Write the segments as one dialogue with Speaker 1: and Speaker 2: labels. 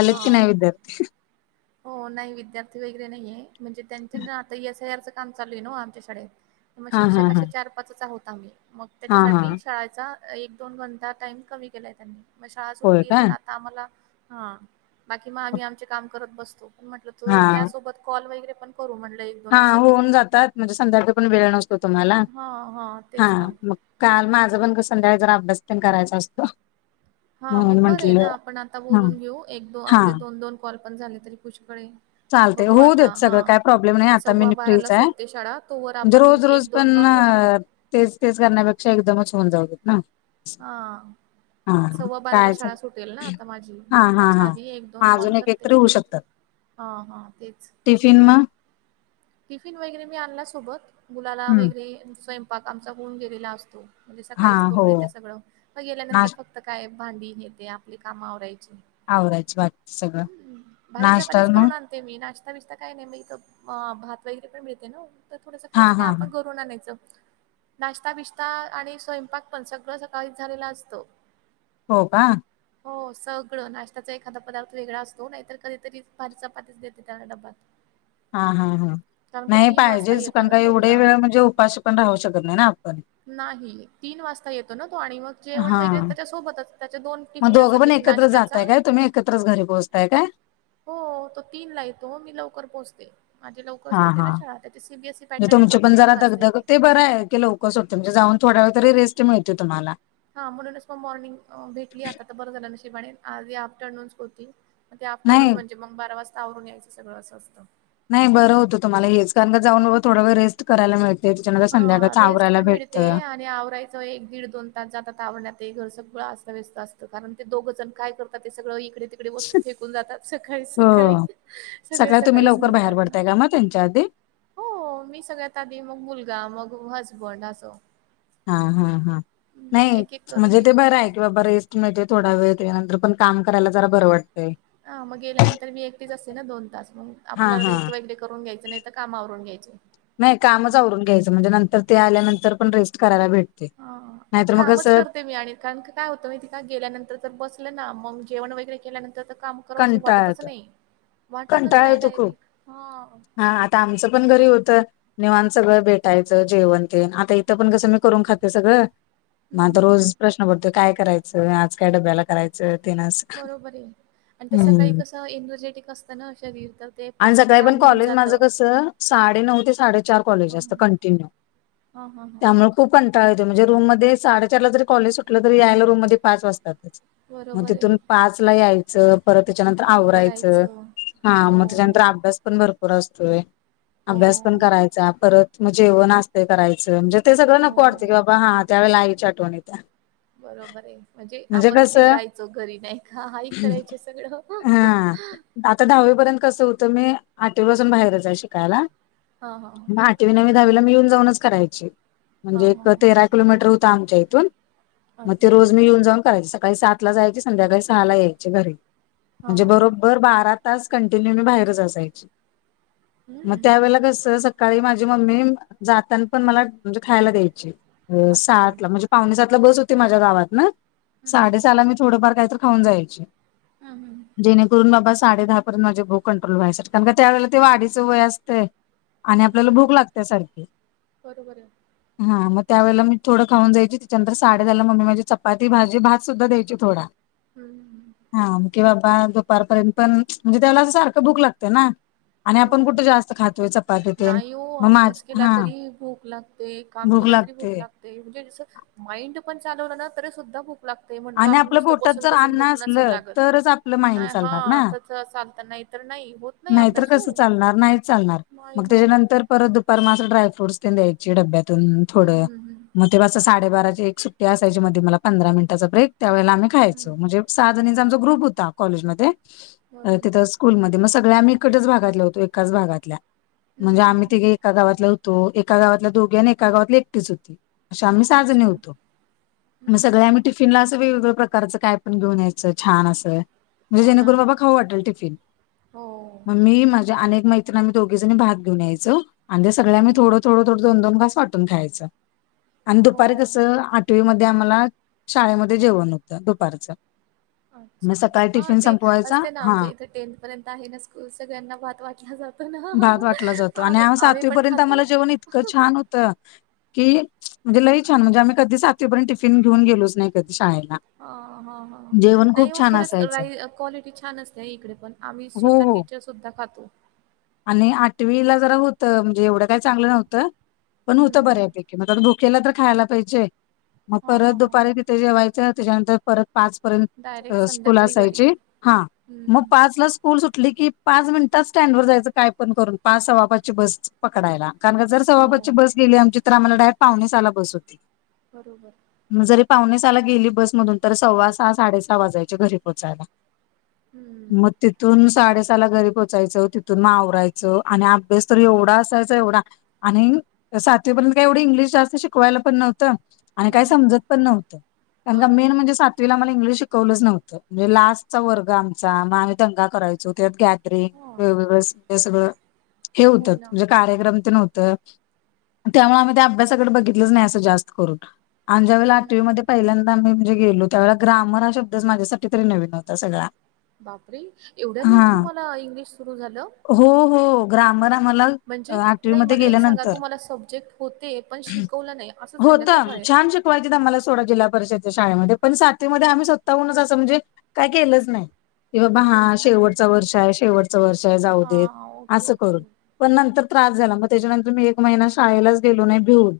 Speaker 1: आलेत की
Speaker 2: हा.
Speaker 1: नाही विद्यार्थी?
Speaker 2: हो नाही विद्यार्थी वगैरे नाहीये, म्हणजे त्यांच्या आता एस आय आरचं काम चालू आहे न आमच्या शाळेेत. क मग
Speaker 1: हा हा
Speaker 2: शिक्षक
Speaker 1: हा
Speaker 2: अशा चार पाच च आहोता आम्ही मग
Speaker 1: हा हा
Speaker 2: त्याच्यासाठी शाळेचा- एक दोन घंटा टाइम कमी केलाय त्यांनी मग शाळा
Speaker 1: होय
Speaker 2: सुटली
Speaker 1: का
Speaker 2: तर, आम्हाला ह बाकी मग आम्ही आमचे काम करत बसतो, पण म्हटलं त
Speaker 1: हा
Speaker 2: त्यासोबत- कॉल वगैरे पण करू म्हणलं.
Speaker 1: हा होऊन जातात म्हणजे संध्याकाळी पण वेळ नसतो तुम्हाला
Speaker 2: हां, हां.
Speaker 1: हा
Speaker 2: तेच ना.
Speaker 1: मग- काल माझं पण संध्याकाळी जरा अभ्यास पण करायचा असतो.
Speaker 2: हा
Speaker 1: म्हणून
Speaker 2: मग बरं आहे ना
Speaker 1: म्हंटलं
Speaker 2: आपण आता
Speaker 1: हा
Speaker 2: बोलून घेऊ एक दो
Speaker 1: हा
Speaker 2: आपले दोन दोन कॉल पण झाले तरी पुष्कळेय.
Speaker 1: चालतंय होऊ देत सगळं काय प्रॉब्लेम नाही आता मी
Speaker 2: ला
Speaker 1: फ्रीज आहे
Speaker 2: सुटते शाळा, तोवर
Speaker 1: म्हणजे
Speaker 2: आपण
Speaker 1: रोज रोज- पण
Speaker 2: कॉल होते.
Speaker 1: तेच तेच करण्यापेक्षा एकदमच होऊन जाऊ देत ना.
Speaker 2: हा
Speaker 1: हा हा
Speaker 2: सव्वा बाराला
Speaker 1: काय चाल
Speaker 2: शाळा सुटेल ना आता माझी
Speaker 1: हा
Speaker 2: मग
Speaker 1: हा
Speaker 2: त्याच्या
Speaker 1: हा
Speaker 2: आधी एक दोन
Speaker 1: हा
Speaker 2: कॉल
Speaker 1: अजून एक
Speaker 2: करते.
Speaker 1: एकतरी
Speaker 2: हा हा तेच
Speaker 1: टिफन म
Speaker 2: टिफिन वगैरे मी आणला सोबत मुलाला
Speaker 1: हम्म
Speaker 2: वगैरे स्वयंपाक आमचा होऊन गेलेला असतो. म्हणजे
Speaker 1: हा
Speaker 2: सकाळीच
Speaker 1: हो
Speaker 2: करून येते सगळं मग गेल्यानंतर
Speaker 1: नाश
Speaker 2: फक्त- काय भांडी न येते आपली काम आवरायची.
Speaker 1: आवरायच बाकी सगळं नाश्ता म-
Speaker 2: ते मी नाश्ता बिस्ता काय नाही मग भात वगैरे पण मिळते ना. तर थोडंसं
Speaker 1: हा
Speaker 2: खायचं
Speaker 1: हा
Speaker 2: काय
Speaker 1: हा.
Speaker 2: आपण घरून आणायचं. नाश्ता बिशता आणि स्वयंपाक पण सगळं सकाळी झालेला असतो.
Speaker 1: हो का
Speaker 2: हो सगळं नाश्याचा एखादा पदार्थ वेगळा असतो, नाहीतर कधीतरी भारी चपातीच देते त्याला डब्ब -
Speaker 1: हा हा हा नाही
Speaker 2: तीन वाजता
Speaker 1: पाहिजेच
Speaker 2: येतो
Speaker 1: कारण का
Speaker 2: ना
Speaker 1: एवढे
Speaker 2: मुलगा
Speaker 1: वेळ म्हणजे उपाशी पण राहू शकत नाही ना आपण.
Speaker 2: नाही तीन वाजता येतो ना तो आणि मग जेवण
Speaker 1: हा
Speaker 2: वगैरे त्याच्या सोबतच त्याच्या दोन
Speaker 1: मग
Speaker 2: टिफिन
Speaker 1: दोघं
Speaker 2: असतात
Speaker 1: पण
Speaker 2: एक
Speaker 1: एकत्र
Speaker 2: नाश्त्याचा
Speaker 1: जाताय काय? तुम्ही एकत्रच घरी पोहोचताय काय?
Speaker 2: हो. तो तीन ला येतो, मी लवकर पोहोचते. माझे लवकर
Speaker 1: हा
Speaker 2: सुटते ना
Speaker 1: हा
Speaker 2: शाळा त्याची सीबीएसई
Speaker 1: म्हणजे
Speaker 2: पॅटर्न येत
Speaker 1: तुमची
Speaker 2: मग
Speaker 1: पण
Speaker 2: तीन
Speaker 1: जरा
Speaker 2: वाजता
Speaker 1: दगदग,
Speaker 2: येते
Speaker 1: ते बरं आहे की लवक हो म्हणजे जाऊन थोड वेळ तरी रेस्ट मिळते तुम्हाला
Speaker 2: हा म्हणूनच मग मॉर्निंग भेटली आता तर बरं झालं नशिबाणे आजच आफ्टरनूनच होती म ते आफ्टरनून
Speaker 1: नाही
Speaker 2: म्हणजे मग बारा वाजता आवरून यायचं सगळं असं असतं
Speaker 1: नाही बरं होतं तुम्हाला हेच कारण का जाऊन थोडावेळ रेस्ट करायला मिळतो
Speaker 2: हा रेस्ट पण मिळते आणि आवराय एक दीड दोन तास जातात आवरण्यात ते घर सगळं अस्ताव्यस्त असतं कारण ते दोघं जण काय करतात ते सगळं इकडे तीकडे वस्तू फेकून जातात सकाळी सकाळी
Speaker 1: हो
Speaker 2: सगळे सकाळीच निघतात ना.
Speaker 1: त्यांच्याआधी
Speaker 2: हो मी सगळ्यात आधी मग मुलगा मग हसबंड असं
Speaker 1: हा हा हा
Speaker 2: हम्म,
Speaker 1: नाही
Speaker 2: एक एक करून
Speaker 1: म्हणजे ते
Speaker 2: निघतो.
Speaker 1: बरं आहे. की बाबा रेस्ट मिळते थोडा वेळ त्यानंतरं पण काम करायला बरं वाटतं
Speaker 2: ह मग गेल्यानंतर मी एकटीच असते ना दोन तास मग
Speaker 1: हा
Speaker 2: आपला
Speaker 1: हा.
Speaker 2: रेस्ट वगैरे करून घ्यायचं नाही तर कामा आवरून घ्यायच.
Speaker 1: नाही कामच आवरून घ्यायचं म्हणजे नंतर ते आल्यानंतर पण रेस्ट करायला भेटत
Speaker 2: हा एक कामच करते मी आणि कारण काय काय होतं माहितीये का गेल्यानंतर जर बसले ना मग जेवण वगैरे केल्यानंतर तर काम करावस अस
Speaker 1: कंटाळ
Speaker 2: वाटतच
Speaker 1: येतो
Speaker 2: नाही वाटतच
Speaker 1: कंटाळ
Speaker 2: नाही
Speaker 1: येतो खूप
Speaker 2: डायरेक्ट हा
Speaker 1: हा आता आमचं पण घरी होतं निवांत सगळं भेटायचं जेवण तेन आता इथं पण कसं मी करून खाते सगळं मग
Speaker 2: हं,
Speaker 1: आता
Speaker 2: हं, हं.
Speaker 1: रोज प्रश्न पडतो काय करायचं आज काय डब्याला करायचं तेन असं
Speaker 2: बरोबर आहे आणि ते सकाळी
Speaker 1: हम्म.
Speaker 2: कसं एनर्जेटिक असतं ना शरीर त्यात
Speaker 1: आणि सकाळी पण कॉलेज माझं कसं साडे नऊ ते साडेचार कॉलेज असतं कंटिन्यू
Speaker 2: हा हा हा..
Speaker 1: त्यामुळे खूप कंटाळा येतो म्हणजे रूम मध्ये साडेचार ला जरी कॉलेज सुटलं तरी यायला रूम मध्ये पाच वाजतातच मग
Speaker 2: बरोबर आहे.
Speaker 1: तिथून पाच ला यायचं परत त्याच्यानंतर आवरायचं
Speaker 2: करायचं.
Speaker 1: हा
Speaker 2: हो,
Speaker 1: मग त्याच्यानंतर अभ्यास पण भरपूर असतोय
Speaker 2: हो,
Speaker 1: अभ्यास पण करायचा परत मग जेवण असते करायचं म्हणजे ते सगळं
Speaker 2: हो.
Speaker 1: नको वाटते की बाबा हा त्यावेळेला आईची आठवण येत्या
Speaker 2: बरोबर आहे म्हणजे आपण फ्री राहायचो घरी नाही का हा आई करायचे सगळं
Speaker 1: हा आता दहावीपर्यंत कसं होतं मी आठवी पासून बाहेरच आहे शिकायला
Speaker 2: हां, हां, हां.
Speaker 1: म नवी दहावीला मी येऊन जाऊनच करायची
Speaker 2: हां,
Speaker 1: म्हणजे एक
Speaker 2: हां, हां.
Speaker 1: तेरा किलोमीटर होत आमच्या इथून मग ते
Speaker 2: अच्छा.
Speaker 1: रोज मी येऊन जाऊन करायचे सकाळी सात ला जायची संध्याकाळी सहा ला यायची घरी
Speaker 2: हां,
Speaker 1: म्हणजे
Speaker 2: हां,
Speaker 1: बरोबर
Speaker 2: हां.
Speaker 1: बरोबर बारा तास कॅन्टीनू मी बाहेरच असायची मग
Speaker 2: हं.
Speaker 1: त्यावेळेला कसं सकाळी माझी मम्मी जाताना पण मला म्हणजे खायला द्यायची
Speaker 2: अच्छा.
Speaker 1: सातला म्हणजे पावणे सातला बस होती माझ्या गावात ना
Speaker 2: हं, हं.
Speaker 1: साडेसहाला मी थोडंफार काहीतर खाऊन जायचे
Speaker 2: हम हम.
Speaker 1: जेणेकरून बाबा साडे दहापर्यंत माझे भूक कंट्रोल व्हायसाठी कारण का त्यावेळेला ते वाढीचं वय असते आणि आपल्याला भूक
Speaker 2: हं.
Speaker 1: लागतिया सारखी
Speaker 2: बरोबर आहे.
Speaker 1: हा मग त्या वेळेला मी थोडं खाऊन जायची त्याच्यानंतर साडेदहाला मम्मी माझी चपाती, भाजी, भात सुद्धा द्यायची थोडा
Speaker 2: हम् हम.
Speaker 1: हा की बाबा दुपारपर्यंत पण म्हणजे त्यालावेळेला अस सारखं भुक लागतिया ना आणि आपण कुठ
Speaker 2: हो.
Speaker 1: जास्त खातोय च
Speaker 2: नाही ओ अभ्यास केला तरी भूक लागते काम केला तरी भूक लाग ते म्हणजे जस माइंड पण चालवलं ना तरी सुद्धा भूक लागते म्हणतो
Speaker 1: आणि
Speaker 2: आपण
Speaker 1: आपल्या
Speaker 2: नुसत
Speaker 1: पोटात
Speaker 2: बसून
Speaker 1: जर
Speaker 2: बसून
Speaker 1: अन्न
Speaker 2: भुक नसेल
Speaker 1: असलं
Speaker 2: लागल
Speaker 1: तरच आपलं माइंड
Speaker 2: नाही
Speaker 1: चालणार ना.
Speaker 2: ह चालत नाही तर नाही होत नाही
Speaker 1: नाहीतर
Speaker 2: अभ्यास हो.
Speaker 1: कसं चालणार नाहीच चालणार
Speaker 2: नाही
Speaker 1: मग
Speaker 2: होत.
Speaker 1: त्याच्यानंतर परत दुपार म असं ड्रायफ्रुटस तेन द्यायचे डब्यातून थोड
Speaker 2: हं, हं, हं.
Speaker 1: म तेव्हा अस साडेबाराची एक सुट्टी असायची मध्ये मला पंधरा मिनिटाचा ब्रेक त्यावेेळेला आम्ही खायचो
Speaker 2: हं.
Speaker 1: म्हणजे सहा जणीचा आमचा ग्रुप होता कॉलेजमध्ये
Speaker 2: बरोबर.
Speaker 1: तिथं स्कूलमध्ये मग सगळे आम्ही इकटच भागातल्या होतो एकाच भागातल्या
Speaker 2: हं, हं,
Speaker 1: म्हणजे आम्ही तीघी
Speaker 2: हं.
Speaker 1: एका गावातल्या होतो एका गावातल्या दोघी आणि एका गावातली एकटीच होती अशा आम्ही सहा जणीे
Speaker 2: अच्छा. हं,
Speaker 1: होतो
Speaker 2: हं,
Speaker 1: सगळे
Speaker 2: हं.
Speaker 1: आम्ही टिफिनला असं वेगवेगळ प्रकारचं काय पण घेऊन यायचं छान असं म्हणजे
Speaker 2: हो ना.
Speaker 1: जेणेकरून बाबा खाऊ वाटल टिफिन
Speaker 2: हो
Speaker 1: मग मी माझी आणि एक मैत्रिन आम्ही दोघीजणी भात घेऊन यायचं आणि सगळ्या
Speaker 2: हां,
Speaker 1: आम्ही
Speaker 2: हां.
Speaker 1: थोडं थोडं दोन दोन घास वाटून खायचं आणि
Speaker 2: हो
Speaker 1: दुपारी कसं आठवीमध्ये ते आम्हाला शाळेमध्ये जेवण होतं दुपारच
Speaker 2: अच्छा हा ते असते ना
Speaker 1: हा
Speaker 2: आमच्या इथे टेंन्थ पर्यंत आहे ना स्कूल सगळ्यांना भात वाटला जातो ना
Speaker 1: भाात वाटला जातो आणि
Speaker 2: आम्ही
Speaker 1: आव
Speaker 2: आम्ही पण
Speaker 1: सातवीपर्यंत
Speaker 2: खातो
Speaker 1: आम्हाला जेवण इतकं छान होतं की म्हणजे लई छान म्हणजे आम्ही कधी सातवीपर्यंत टिफिन घेऊन गेलोच नाही कधी शाळेला
Speaker 2: ह ह ह
Speaker 1: जेवण
Speaker 2: नाही
Speaker 1: खूप
Speaker 2: हो
Speaker 1: छान
Speaker 2: खरंच रा
Speaker 1: असायचं.
Speaker 2: क्वालिटी छान असत्या इकडे पण आम्ही
Speaker 1: हो
Speaker 2: स्वतः
Speaker 1: हो
Speaker 2: टीचर सुद्धा खातो
Speaker 1: आणि आठवीला जरा होतं म्हणजे एवढं काय चांगलं नव्हतं पण होतं
Speaker 2: हम्म
Speaker 1: बऱ्यापेकी भुकेला तर खायला पाहिजे मग
Speaker 2: हा
Speaker 1: परत
Speaker 2: हा हा
Speaker 1: दुपारी तिथे जेवायचं त्याच्यानंतर परत पाच पर्यंत
Speaker 2: डायरेक्ट
Speaker 1: स्कूल
Speaker 2: संध्याकाळी घरी
Speaker 1: असायची हा मग
Speaker 2: हम्म
Speaker 1: पाचला स्कूल सुटली की पाच मिनिटात स्टँड वर जायचं काय पण करून पाच सव्वा पाच ची बस पकडायला कारण का जर सव्वा
Speaker 2: हो
Speaker 1: पाचची बस गेली आमची तर आम्हाला डायरेक्ट पावणे सहाला बस होती
Speaker 2: बरोबर
Speaker 1: जरी पावणे सहाला गेली बसमधून तर सव्वा सहा साडे सहा वाजयचे घरी पोहचायला
Speaker 2: हम्म
Speaker 1: म तिथून साडेसहाला घरी पोचायचं तिथून मग आवरायचं आणि अभ्यास तर एवढा असायचा एवढा आणि सातवीपर्यंत काय एवढी इंग्लिश जास्त शिकवायला पण नव्हतं आणि काय
Speaker 2: हम्म
Speaker 1: समजत पण नव्हतं कारण का मेन
Speaker 2: बरोबर
Speaker 1: म्हणजे सात वीला मला इंग्लिश शिकवलंच नव्हतं म्हणजे लास्टचा वर्ग आमचा मग आम्ही दंगा करायचो त्यात
Speaker 2: हा
Speaker 1: वेगवेगळ हे सगळं हे होतं
Speaker 2: हो ना
Speaker 1: म्हणजे कार्यक्रम तेन होत आणि त्यामुळे आम्ही त्या अभ्यासाकड बघितलंच नाही असं जास्त करून अन ज्यावेळीला
Speaker 2: हम्म
Speaker 1: आठवीमध्ये
Speaker 2: हम्म
Speaker 1: पहिल्यांद मी म्हणजे गेलो त्यावेळी ग्रामर हा शब्दच माझ्यासाठी तरी नवीन होता सगळा
Speaker 2: बापरे एवढ्या लेट
Speaker 1: हा
Speaker 2: तूम्हाला इंग्लिश सुरू झालं
Speaker 1: हो हो ग्रामर आम्हाला
Speaker 2: म्हणजे नाही
Speaker 1: आठवीमध्ये
Speaker 2: मला एक सांगा
Speaker 1: गेल्यानंतर
Speaker 2: तूम्हाला सब्जेक्ट होते पण शिकवलं नाही असं झालं का
Speaker 1: होतं
Speaker 2: शाळेत
Speaker 1: छान शिकवायचीत आम्हाला सोडा जिल्हा परिषदच्या शाळेमध्ये पण सातवीमध्ये आम्ही स्वतःहूनच असं म्हणजे काय केलंच नाही कि बाबा हा
Speaker 2: केलंच नाही
Speaker 1: शेवटचं
Speaker 2: ओके
Speaker 1: वर्ष आहे शेवटचं वर्ष आहे जाऊदेत
Speaker 2: हां ओके
Speaker 1: असं
Speaker 2: ओके
Speaker 1: करून पण नंतर त्रास
Speaker 2: अच्छा
Speaker 1: झाला म त्याच्यानंतर मी एक महिना शाळेलाच गेलो नाही भिऊून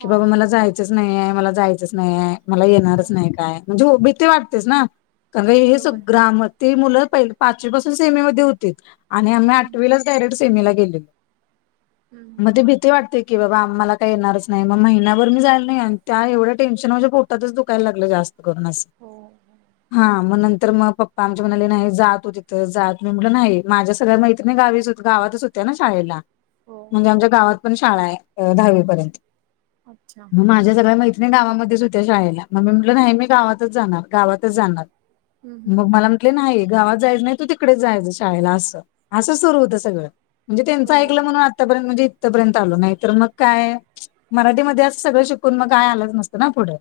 Speaker 1: की
Speaker 2: हां
Speaker 1: बाबा मला जाय च नाही आहे मला जायचंच नाही आहे मला
Speaker 2: हां
Speaker 1: येणारच
Speaker 2: हां
Speaker 1: नाही काय म्हणजे हो भिती
Speaker 2: हां
Speaker 1: वाटतेचं ना, कारण हे
Speaker 2: बरोबर
Speaker 1: कसं
Speaker 2: आहे.
Speaker 1: ग्रामर- ती मुलं पहि पाचवी पासून सेमीमधे होतीत आणि आम्ही
Speaker 2: हम्म
Speaker 1: आठवीलाचं डायरेक्ट सेमेला गेलो.
Speaker 2: हम्म
Speaker 1: मधे भी- ते वाटते की बाबा, आम्हाला काही येणारच नाही, मग महिनाभर मी जायला नाही आणि त्यावढ्या टेन्शनमधे खूप- तदीचं दुखायला लागलं जास्त करून असं,
Speaker 2: हो हो
Speaker 1: हा मग नंतर मग- पप्पा आमच्या म्हणाले नाही जा तु तिथं जा, मी म्हटलं नाही माझ्या सगळ्या मैत्रिणी गावीचं गावातचं होत्या ना शाळेला.
Speaker 2: हो.
Speaker 1: मग आमच्या गावात पण शाळा आहे, अ दहावी पर्यंत.
Speaker 2: अच्छा.
Speaker 1: मग माझ्या सगळ्या मैत्रिणी गावामध्येच होत्या शाळेला मग मी म्हटलं नाही मी गावातचं जाणार, गावातचं जाणार.
Speaker 2: हम हम-
Speaker 1: पप्पा म्हटले नाही गावात जायचं नाही. तू तिकडेच जायचं शाळेला असं, असं सुरू होतं सगळं. म्हणजे त्यांचं
Speaker 2: हो
Speaker 1: ऐकलं म्हणून आतापर्यंत म्हणजे इथपर्यंत आलो नाही तर मग काय. मराठीमध्ये असं सगळं शिकून मग काय आलंच नसतं ना पुढं.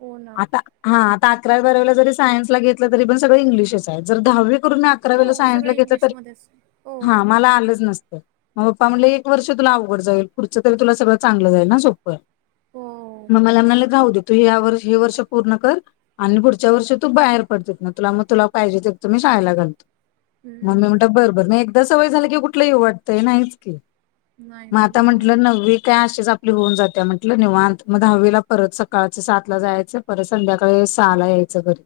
Speaker 2: हो ना
Speaker 1: आता हा आता अकरावी, बारावीला जरी सायन्सला घेत- घेतलं तरी पण सग इंग्लिशच आहे जर दहावी करून अकरावीला
Speaker 2: हो सगळं
Speaker 1: सायन्सला घेतलं, तर
Speaker 2: इंग्लिशमध्येच हो
Speaker 1: हा आम्हाला आलंच नसतं. मग पप्पा म्हटलं एक वर्ष तुला अवघड जाईल, पुढच तरी तुला सगळं चांगलं जाईल ना सोपं.
Speaker 2: हो
Speaker 1: मग मला म्हंटलं जाऊ दे. तू या वर्षी हे वर्ष पूर्ण कर आणि पुढच्या वर्ष तू बाहेर- मग तुला मग तुला पाहिजे तिथं मी शाळेला घालतो, मग मी
Speaker 2: हम्म
Speaker 1: म्हटलं- बरं बर मग एकदा सवय झालं की कुठलं येऊ वाटतंय नाहीच की.
Speaker 2: नाही
Speaker 1: मग
Speaker 2: ना
Speaker 1: आता
Speaker 2: बरोबर
Speaker 1: म्हटलं
Speaker 2: आहे.
Speaker 1: नववी काय अशीचं - होऊन जात्या म्हटलं निवांत मग, दहावीला परत सकाळचं सातला जायचं परत संध्याकाळी सहाला यायचं घरी.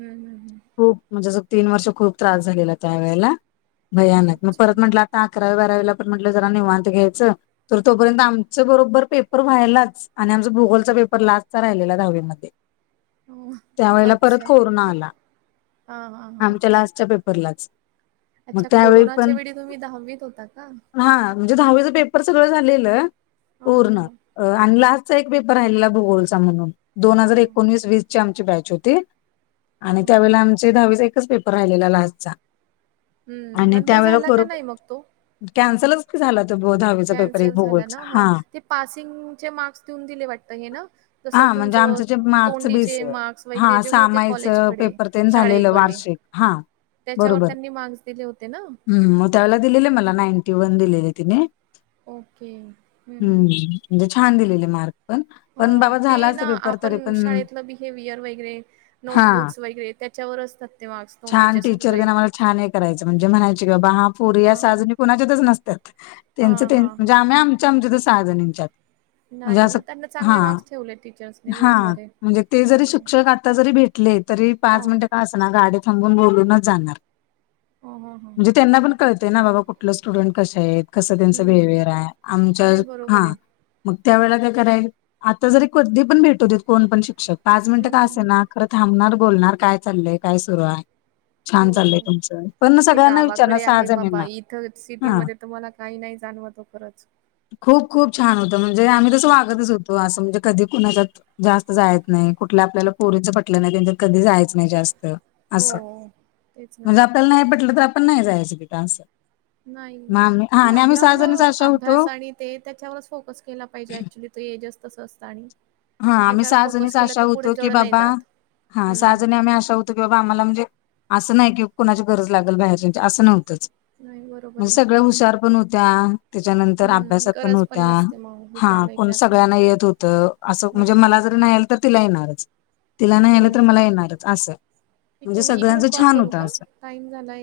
Speaker 2: हां हां हां
Speaker 1: हो म्हणजे असं तीन वर्ष खूप त्रास झालेला त्या वेळेला भयानक, मग
Speaker 2: अच्छा
Speaker 1: परत म्हंटलं- आता अकरावी बारावीला म्हटलं जरा निवांत घ्यायचं, तर तोपर्यंत आमचे बरोबर पेपर व्हायलाचं- आणि आमचा भूगोलचा पेपर लास्टचा राहिलेला दहावीमधे.
Speaker 2: हो अच्छा.
Speaker 1: परत कोरोना आला,
Speaker 2: हां हां हां
Speaker 1: आमच्या लास्टच्या पेपरलाचं.
Speaker 2: अच्छा कोरोनाच्या वेळी तुम्ही दहावीत होता का?
Speaker 1: हा म्हणजे दहावीचं पेपर सगळं झालेलं
Speaker 2: ह ह ह
Speaker 1: पूर्ण- आणि लास्टचा एक पेपर राहिलेला भूगोलचा म्हणून दोन
Speaker 2: ह
Speaker 1: हजार एकोणीस, वीसची आमची बॅच होती.
Speaker 2: ह
Speaker 1: आणि
Speaker 2: ह
Speaker 1: त्यावेळेला
Speaker 2: ह
Speaker 1: आमचे दहावीचा एकच पेपर राहिलेला लास्टचा.
Speaker 2: हम्म नंतर झाला का नाही मग तो-
Speaker 1: कॅन्सलचं- झालं तो बो दहावीला.
Speaker 2: कॅन्सल झाला ना मग ते पासिंगचे मार्क्स देऊन दिले वाटत हे ना. दुसरं
Speaker 1: हा म्हणजे
Speaker 2: तुमचं
Speaker 1: आमचं जे मार्कचं बेस
Speaker 2: तोंडीचे मार्स वगैरे
Speaker 1: हा
Speaker 2: जे- होते
Speaker 1: सामायचं
Speaker 2: कॉलेजकडे
Speaker 1: पेपर तेन झालेलं
Speaker 2: शाळेकडे.
Speaker 1: वार्षिक हा
Speaker 2: त्याच्यावर त्यांनी मार्क्स दिले होते ना.
Speaker 1: त्यांनं दिलेल्या मला नाईन्टी वन त्यांना दिलेले तिने.
Speaker 2: ओके हम्म हम्म.
Speaker 1: म्हणजे छान दिलेले मार्क. पण पण
Speaker 2: हां
Speaker 1: बाबा
Speaker 2: ते
Speaker 1: झाला असता
Speaker 2: ना
Speaker 1: पेपर तरी
Speaker 2: आपण
Speaker 1: पण
Speaker 2: शाळेतलं बिहेवियर वगैरे.
Speaker 1: हा
Speaker 2: नोटबुक्स वगैरे त्याच्यावरचं तर ते मार्क्स
Speaker 1: छान
Speaker 2: तोंडीचे
Speaker 1: टीचर देन
Speaker 2: सगळे-
Speaker 1: पुरी या
Speaker 2: हा हा
Speaker 1: सहाजणी कुणाच्यातच नसतात
Speaker 2: हा
Speaker 1: त्यांच
Speaker 2: हा
Speaker 1: म्हणजे
Speaker 2: हा
Speaker 1: आम्ही आमच्या आमच्यातच सहाजणींच्यात. म्हणजे
Speaker 2: नाही
Speaker 1: अस
Speaker 2: मग त्यांना
Speaker 1: हा
Speaker 2: चांगले मार्क्स ठेवले टीचर्सनी
Speaker 1: हा
Speaker 2: बरोबर आहे.
Speaker 1: म्हणजे ते
Speaker 2: हो
Speaker 1: जरी
Speaker 2: हो
Speaker 1: शिक्षक आता जरी भेटले तरी
Speaker 2: हो
Speaker 1: पाच मिनिटे का असणा गाडी थांबून बोलूनच जाणार.
Speaker 2: हो हो
Speaker 1: म्हणजे त्यांना पण कळतेय ना बाबा कुठलं स्टुडंट कस आहेत कसं त्यांचं
Speaker 2: हम्म
Speaker 1: बिहेवियर आहे आमच्या
Speaker 2: नाही बरोबर
Speaker 1: हा
Speaker 2: आहे.
Speaker 1: मग त्या वेळेला काय करायल आता जरी कधी पण भेटू दे कोण पण शिक्षक पाच मिनटं का असणा.
Speaker 2: हम्म
Speaker 1: खरं थांबणार बोलणार काय चालयय काय सुरू आहे.
Speaker 2: हो
Speaker 1: छान चाललंय तुमचं पण
Speaker 2: ते
Speaker 1: सगळ्यांना विचारणार
Speaker 2: गावाकडे
Speaker 1: सहा
Speaker 2: आहे बाबा
Speaker 1: जणींना
Speaker 2: इथं
Speaker 1: हा
Speaker 2: सिटीमध्ये तर मला काही नाही जाणवत हो. खरंच
Speaker 1: खूप खूप छान होतं म्हणजे आम्ही तसं वागतच होतो असं म्हणजे कधी कुणाच्यात जास्त जायत नाही कुठल्या आपल्याला पोरीच पटलं नाही कधी जायच नाही जास्त
Speaker 2: हो
Speaker 1: अस
Speaker 2: तेच ना
Speaker 1: म्हण आपल्याला नाही पटलं तर आपण नाही जायचं तिथं असं
Speaker 2: नाही
Speaker 1: मग आम्ही हा
Speaker 2: ते
Speaker 1: आणि आम्ही
Speaker 2: आपलं
Speaker 1: सहा जणच
Speaker 2: आपलं
Speaker 1: अशा होतो
Speaker 2: अभ्यास आणि ते त्याच्यावरच फोकस केला पाहिजे ऍक्च्युली तो एजच तसं असत आणि
Speaker 1: हा आम्ही
Speaker 2: त्याच्यावर फोकस
Speaker 1: सहाजणीच
Speaker 2: केला
Speaker 1: आशा
Speaker 2: तर पुढे
Speaker 1: होतो की
Speaker 2: जड नाही
Speaker 1: बाबा
Speaker 2: जात
Speaker 1: हा
Speaker 2: हम्म
Speaker 1: सहाजणी आम्ही आशा होतो. की बाबा आम्हाला म्हणजे असं नाही कि कोणाची गरज लागेल बाहेरच्याची असं नव्हतंच.
Speaker 2: नाही बरोबर
Speaker 1: म्हणजे
Speaker 2: आहे.
Speaker 1: सगळ्या हुशार पण होत्या त्याच्यानंतर
Speaker 2: हम्म
Speaker 1: अभ्यासात पण
Speaker 2: गरज
Speaker 1: होत्या.
Speaker 2: नसते मग
Speaker 1: हा
Speaker 2: हुशार
Speaker 1: पण
Speaker 2: वगैरे असलं
Speaker 1: सगळ्यांना
Speaker 2: की
Speaker 1: येत होतं अस. म्हणजे
Speaker 2: बरोबर
Speaker 1: मला जर नाही आलं तर तिला येणारच तिला नाही
Speaker 2: हो
Speaker 1: आलं तर मला येणारच असं.
Speaker 2: ठीक
Speaker 1: म्हणजे
Speaker 2: ये मी इकडून
Speaker 1: सगळ्यांचं
Speaker 2: कॉल
Speaker 1: छान
Speaker 2: करू
Speaker 1: होतं
Speaker 2: का
Speaker 1: असं.
Speaker 2: टाइम झालाय.